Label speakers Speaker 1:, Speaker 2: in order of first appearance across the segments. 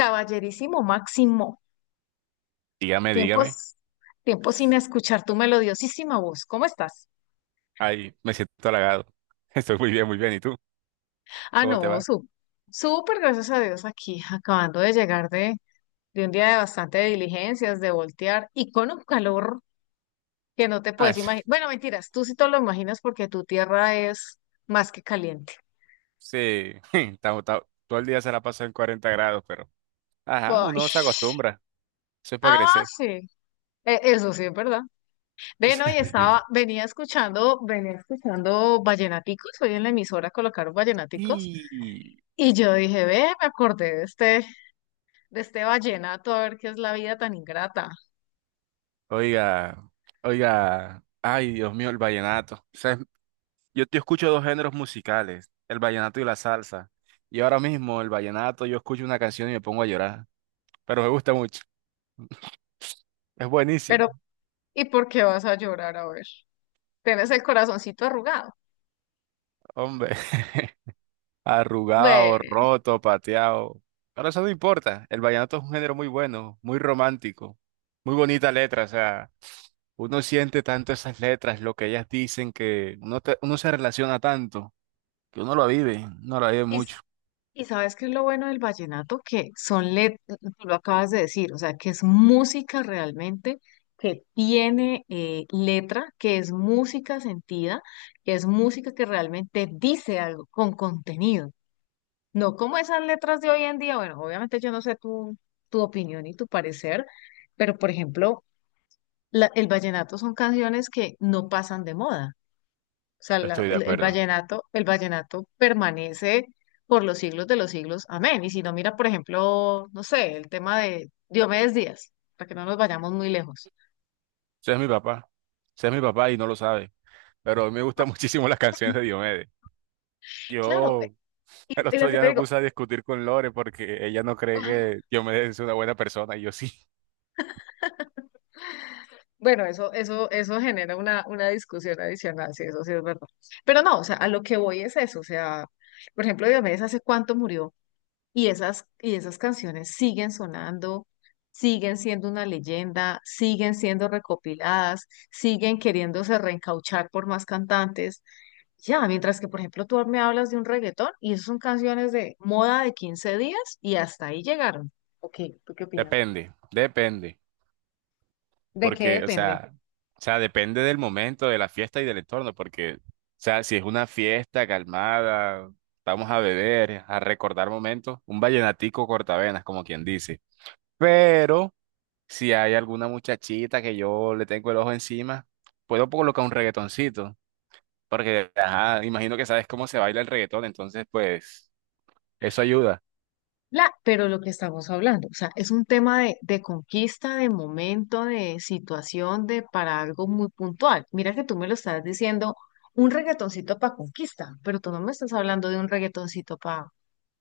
Speaker 1: Caballerísimo Máximo,
Speaker 2: Dígame, dígame.
Speaker 1: tiempos, tiempos sin escuchar tu melodiosísima voz. ¿Cómo estás?
Speaker 2: Ay, me siento halagado. Estoy muy bien, muy bien. ¿Y tú?
Speaker 1: Ah,
Speaker 2: ¿Cómo te
Speaker 1: no,
Speaker 2: va?
Speaker 1: su, súper gracias a Dios aquí, acabando de llegar de un día de bastante diligencias, de voltear y con un calor que no te
Speaker 2: Ah,
Speaker 1: puedes
Speaker 2: eso.
Speaker 1: imaginar. Bueno, mentiras, tú sí te lo imaginas porque tu tierra es más que caliente.
Speaker 2: Sí, todo el día se la pasa en 40 grados, pero... Ajá,
Speaker 1: Ay,
Speaker 2: uno se acostumbra. Eso es para
Speaker 1: ah,
Speaker 2: crecer.
Speaker 1: sí. Eso sí, es verdad. Ven, hoy estaba, venía escuchando vallenaticos. Hoy en la emisora colocaron vallenaticos.
Speaker 2: Y...
Speaker 1: Y yo dije, ve, me acordé de este vallenato, a ver qué es la vida tan ingrata.
Speaker 2: Oiga, oiga. Ay, Dios mío, el vallenato. O sea, yo escucho dos géneros musicales, el vallenato y la salsa. Y ahora mismo el vallenato, yo escucho una canción y me pongo a llorar. Pero me gusta mucho. Es buenísimo,
Speaker 1: Pero, ¿y por qué vas a llorar? A ver, tienes el corazoncito arrugado.
Speaker 2: hombre.
Speaker 1: Ve,
Speaker 2: Arrugado, roto, pateado. Pero eso no importa. El vallenato es un género muy bueno, muy romántico, muy bonita letra. O sea, uno siente tanto esas letras, lo que ellas dicen, que uno, uno se relaciona tanto, que uno lo vive
Speaker 1: y,
Speaker 2: mucho.
Speaker 1: s- y ¿sabes qué es lo bueno del vallenato? Que son letras, tú lo acabas de decir, o sea, que es música realmente, que tiene letra, que es música sentida, que es música que realmente dice algo con contenido. No como esas letras de hoy en día, bueno, obviamente yo no sé tu opinión y tu parecer, pero por ejemplo, el vallenato son canciones que no pasan de moda. O sea,
Speaker 2: Estoy de acuerdo.
Speaker 1: el vallenato permanece por los siglos de los siglos. Amén. Y si no, mira, por ejemplo, no sé, el tema de Diomedes Díaz, para que no nos vayamos muy lejos.
Speaker 2: Ese es mi papá. Ese es mi papá y no lo sabe. Pero a mí me gustan muchísimo las canciones de Diomedes.
Speaker 1: Claro,
Speaker 2: Yo el
Speaker 1: y
Speaker 2: otro
Speaker 1: lo que
Speaker 2: día
Speaker 1: te
Speaker 2: me
Speaker 1: digo,
Speaker 2: puse a discutir con Lore porque ella no cree que Diomedes es una buena persona y yo sí.
Speaker 1: bueno, eso genera una discusión adicional, sí, eso sí es verdad. Pero no, o sea, a lo que voy es eso, o sea, por ejemplo, Diomedes hace cuánto murió y esas canciones siguen sonando, siguen siendo una leyenda, siguen siendo recopiladas, siguen queriéndose reencauchar por más cantantes. Ya, mientras que, por ejemplo, tú me hablas de un reggaetón y esas son canciones de moda de 15 días y hasta ahí llegaron. Ok, ¿tú qué opinas?
Speaker 2: Depende, depende.
Speaker 1: ¿De qué
Speaker 2: Porque,
Speaker 1: depende?
Speaker 2: o sea, depende del momento, de la fiesta y del entorno, porque, o sea, si es una fiesta calmada, vamos a beber, a recordar momentos, un vallenatico cortavenas, como quien dice. Pero si hay alguna muchachita que yo le tengo el ojo encima, puedo colocar un reggaetoncito, porque, ajá, imagino que sabes cómo se baila el reggaetón, entonces, pues, eso ayuda.
Speaker 1: La, pero lo que estamos hablando, o sea, es un tema de conquista, de momento, de situación, de para algo muy puntual. Mira que tú me lo estás diciendo, un reggaetoncito para conquista, pero tú no me estás hablando de un reggaetoncito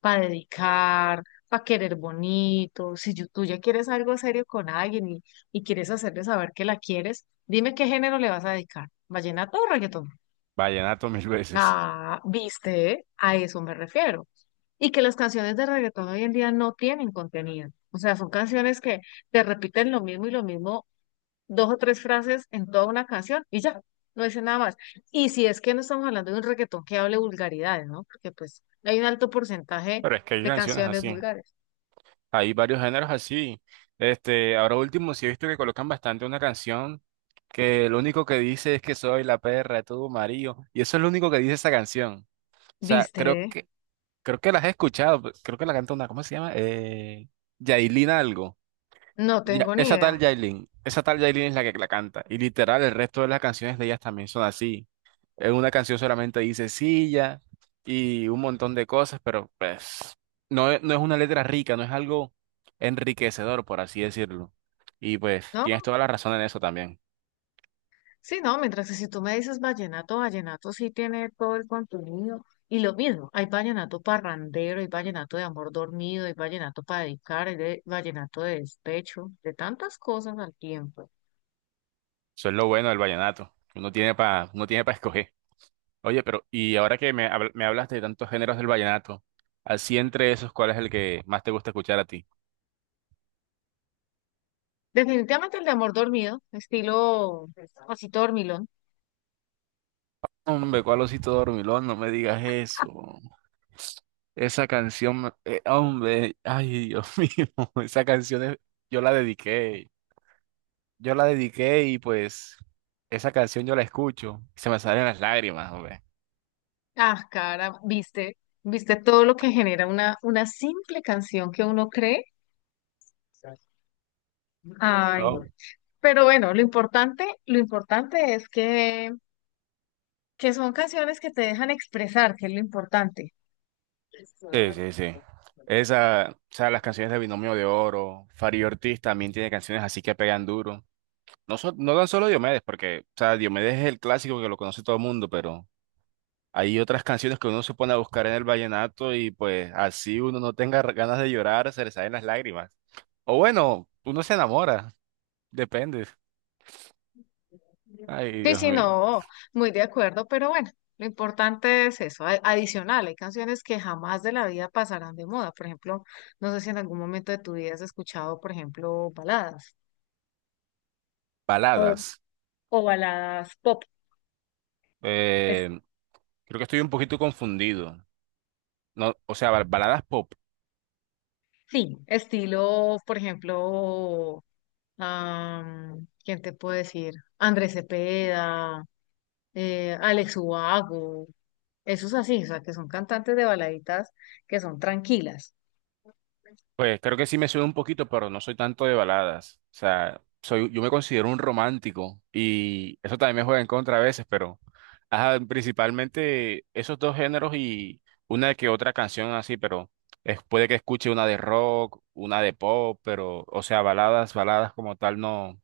Speaker 1: para dedicar, para querer bonito. Si yo- Tú ya quieres algo serio con alguien y quieres hacerle saber que la quieres, dime qué género le vas a dedicar, vallenato o reggaetón.
Speaker 2: Vallenato mil veces.
Speaker 1: Ah, viste, a eso me refiero. Y que las canciones de reggaetón hoy en día no tienen contenido. O sea, son canciones que te repiten lo mismo y lo mismo, dos o tres frases en toda una canción y ya, no dicen nada más. Y si es que no estamos hablando de un reggaetón que hable vulgaridades, ¿no? Porque pues hay un alto porcentaje
Speaker 2: Pero es que hay
Speaker 1: de
Speaker 2: canciones
Speaker 1: canciones
Speaker 2: así.
Speaker 1: vulgares.
Speaker 2: Hay varios géneros así. Este, ahora último, sí he visto que colocan bastante una canción que lo único que dice es que soy la perra de tu marido. Y eso es lo único que dice esa canción. O sea,
Speaker 1: ¿Viste?
Speaker 2: creo que las he escuchado. Pues, creo que la canta una, ¿cómo se llama? Yailin algo.
Speaker 1: No
Speaker 2: Ya,
Speaker 1: tengo ni idea,
Speaker 2: Esa tal Yailin es la que la canta. Y literal, el resto de las canciones de ellas también son así. En una canción solamente dice silla y un montón de cosas, pero pues no, no es una letra rica, no es algo enriquecedor, por así decirlo. Y pues
Speaker 1: ¿no?
Speaker 2: tienes toda la razón en eso también.
Speaker 1: Sí, no, mientras que si tú me dices vallenato, vallenato sí tiene todo el contenido. Y lo mismo, hay vallenato parrandero, hay vallenato de amor dormido, hay vallenato para dedicar, vallenato de despecho, de tantas cosas al tiempo.
Speaker 2: Eso es lo bueno del vallenato. Uno tiene para escoger. Oye, pero y ahora que me hablas de tantos géneros del vallenato, así entre esos, ¿cuál es el que más te gusta escuchar a ti?
Speaker 1: Definitivamente el de amor dormido, estilo así dormilón.
Speaker 2: Hombre, cuál osito dormilón, no me digas eso. Esa canción, hombre, ay, Dios mío, esa canción es- yo la dediqué. Yo la dediqué y pues esa canción yo la escucho y se me salen las lágrimas, hombre.
Speaker 1: Ah, cara, viste, viste todo lo que genera una simple canción que uno cree. Ay,
Speaker 2: Oh.
Speaker 1: pero bueno, lo importante es que son canciones que te dejan expresar, que es lo importante.
Speaker 2: Sí, sí, sí. Esa, o sea, las canciones de Binomio de Oro, Fari Ortiz también tiene canciones así que pegan duro. No, no tan solo Diomedes, porque, o sea, Diomedes es el clásico que lo conoce todo el mundo, pero hay otras canciones que uno se pone a buscar en el vallenato y pues así uno no tenga ganas de llorar, se le salen las lágrimas. O bueno, uno se enamora, depende. Ay,
Speaker 1: Sí,
Speaker 2: Dios
Speaker 1: sí,
Speaker 2: mío.
Speaker 1: no, muy de acuerdo, pero bueno, lo importante es eso. Adicional, hay canciones que jamás de la vida pasarán de moda. Por ejemplo, no sé si en algún momento de tu vida has escuchado, por ejemplo, baladas o,
Speaker 2: Baladas.
Speaker 1: o baladas pop. Es,
Speaker 2: Eh, creo que estoy un poquito confundido. No, o sea, baladas.
Speaker 1: sí, estilo, por ejemplo, am, ¿quién te puede decir? Andrés Cepeda, Alex Ubago. Eso es así, o sea, que son cantantes de baladitas que son tranquilas.
Speaker 2: Pues creo que sí me suena un poquito, pero no soy tanto de baladas. O sea, yo me considero un romántico y eso también me juega en contra a veces, pero ajá, principalmente esos dos géneros y una que otra canción así, pero puede que escuche una de rock, una de pop, pero o sea, baladas, baladas como tal, no,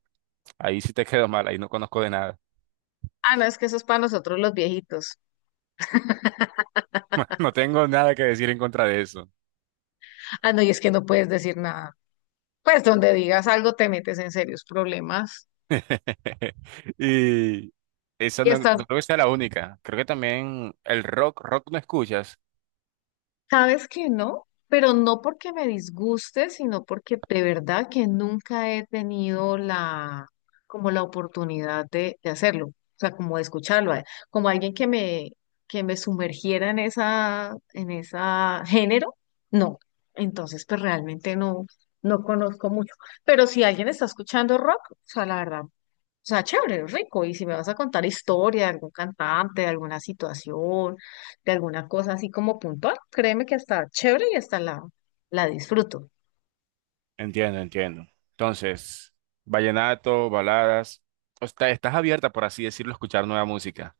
Speaker 2: ahí sí te quedo mal, ahí no conozco de nada.
Speaker 1: Ah, no, es que eso es para nosotros los viejitos.
Speaker 2: No tengo nada que decir en contra de eso.
Speaker 1: Ah, no, y es que no puedes decir nada. Pues donde digas algo te metes en serios problemas.
Speaker 2: Y esa
Speaker 1: Y
Speaker 2: no, no
Speaker 1: hasta
Speaker 2: creo que sea la única. Creo que también el rock, rock no escuchas.
Speaker 1: sabes que no, pero no porque me disguste, sino porque de verdad que nunca he tenido como la oportunidad de hacerlo, o sea, como de escucharlo, como alguien que me sumergiera en en esa género, no. Entonces, pues realmente no, no conozco mucho. Pero si alguien está escuchando rock, o sea, la verdad, o sea, chévere, rico. Y si me vas a contar historia de algún cantante, de alguna situación, de alguna cosa así como puntual, créeme que hasta chévere y hasta la disfruto.
Speaker 2: Entiendo, entiendo. Entonces, vallenato, baladas. O sea, estás abierta, por así decirlo, a escuchar nueva música.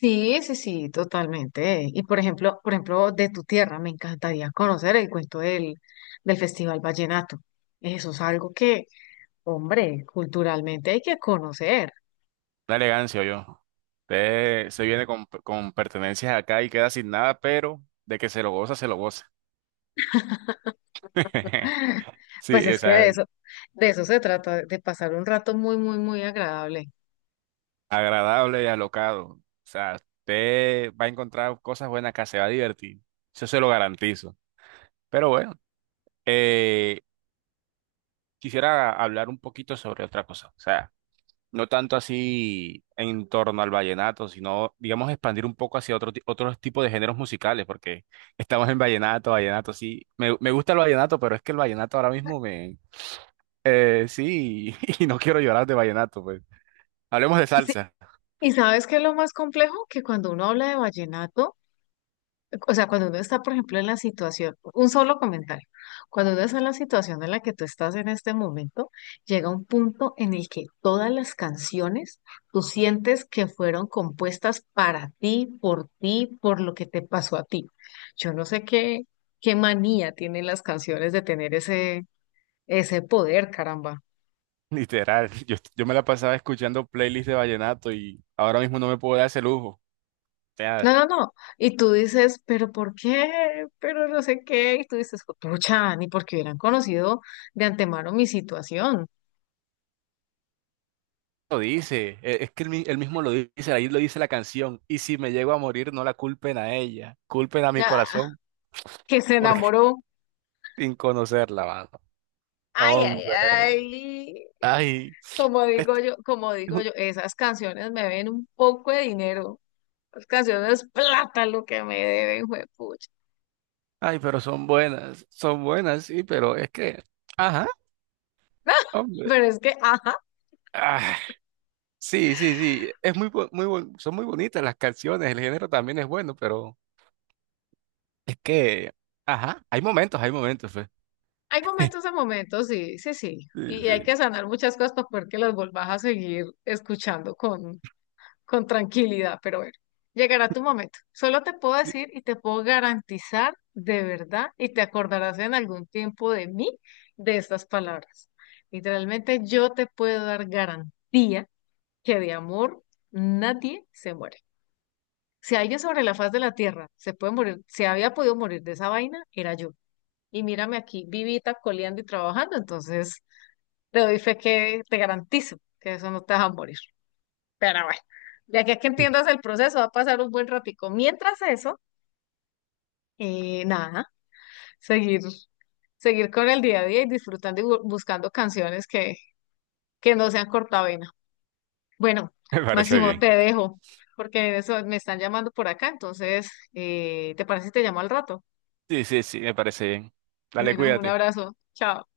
Speaker 1: Sí, sí, sí, totalmente. Y por ejemplo, de tu tierra, me encantaría conocer el cuento del Festival Vallenato. Eso es algo que, hombre, culturalmente hay que conocer.
Speaker 2: Una elegancia, yo. Usted se viene con pertenencias acá y queda sin nada, pero de que se lo goza, se lo goza.
Speaker 1: Pues
Speaker 2: Sí, o
Speaker 1: es que
Speaker 2: sea,
Speaker 1: de eso se trata, de pasar un rato muy, muy, muy agradable.
Speaker 2: agradable y alocado. O sea, usted va a encontrar cosas buenas acá, se va a divertir. Eso se lo garantizo. Pero bueno. Eh, quisiera hablar un poquito sobre otra cosa, o sea, no tanto así en torno al vallenato, sino, digamos, expandir un poco hacia otros tipos de géneros musicales, porque estamos en vallenato, vallenato, sí, me gusta el vallenato, pero es que el vallenato ahora mismo me sí, y no quiero llorar de vallenato, pues. Hablemos de salsa,
Speaker 1: Y sabes qué es lo más complejo, que cuando uno habla de vallenato, o sea, cuando uno está, por ejemplo, en la situación, un solo comentario, cuando uno está en la situación en la que tú estás en este momento, llega un punto en el que todas las canciones tú sientes que fueron compuestas para ti, por ti, por lo que te pasó a ti. Yo no sé qué manía tienen las canciones de tener ese poder, caramba.
Speaker 2: literal, yo me la pasaba escuchando playlists de vallenato y ahora mismo no me puedo dar ese lujo.
Speaker 1: No, no, no. Y tú dices, pero ¿por qué? Pero no sé qué. Y tú dices, pucha, ni porque hubieran conocido de antemano mi situación.
Speaker 2: Lo dice, es que él mismo lo dice, ahí lo dice la canción. Y si me llego a morir, no la culpen a ella, culpen a mi
Speaker 1: Ah,
Speaker 2: corazón,
Speaker 1: que se
Speaker 2: porque
Speaker 1: enamoró.
Speaker 2: sin conocerla, mano.
Speaker 1: Ay, ay,
Speaker 2: Hombre,
Speaker 1: ay.
Speaker 2: ay, est-
Speaker 1: Como digo yo, esas canciones me ven un poco de dinero. Las canciones plata lo que me deben, juepucha.
Speaker 2: ay, pero son buenas, sí, pero es que, ajá, hombre.
Speaker 1: Pero es que, ajá,
Speaker 2: Ah, sí, sí, sí, es muy, son muy bonitas las canciones, el género también es bueno, pero es que, ajá, hay momentos, pues.
Speaker 1: hay momentos a momentos, sí, sí, sí.
Speaker 2: Sí,
Speaker 1: Y hay
Speaker 2: sí,
Speaker 1: que sanar muchas cosas para poder que las volvas a seguir escuchando con. Con tranquilidad, pero bueno, llegará tu momento. Solo te puedo decir y te puedo garantizar de verdad y te acordarás en algún tiempo de mí de estas palabras. Literalmente yo te puedo dar garantía que de amor nadie se muere. Si alguien sobre la faz de la tierra se puede morir, se había podido morir de esa vaina, era yo. Y mírame aquí, vivita, coleando y trabajando, entonces te doy fe que te garantizo que eso no te va a morir. Pero bueno, de aquí a que
Speaker 2: sí.
Speaker 1: entiendas el proceso va a pasar un buen ratico. Mientras eso, nada, seguir, seguir con el día a día y disfrutando y buscando canciones que no sean cortavena. Bueno,
Speaker 2: Me parece
Speaker 1: Máximo, te
Speaker 2: bien.
Speaker 1: dejo, porque eso me están llamando por acá, entonces, ¿te parece si te llamo al rato?
Speaker 2: Sí, sí, sí, me parece bien. Dale,
Speaker 1: Bueno, un
Speaker 2: cuídate.
Speaker 1: abrazo, chao.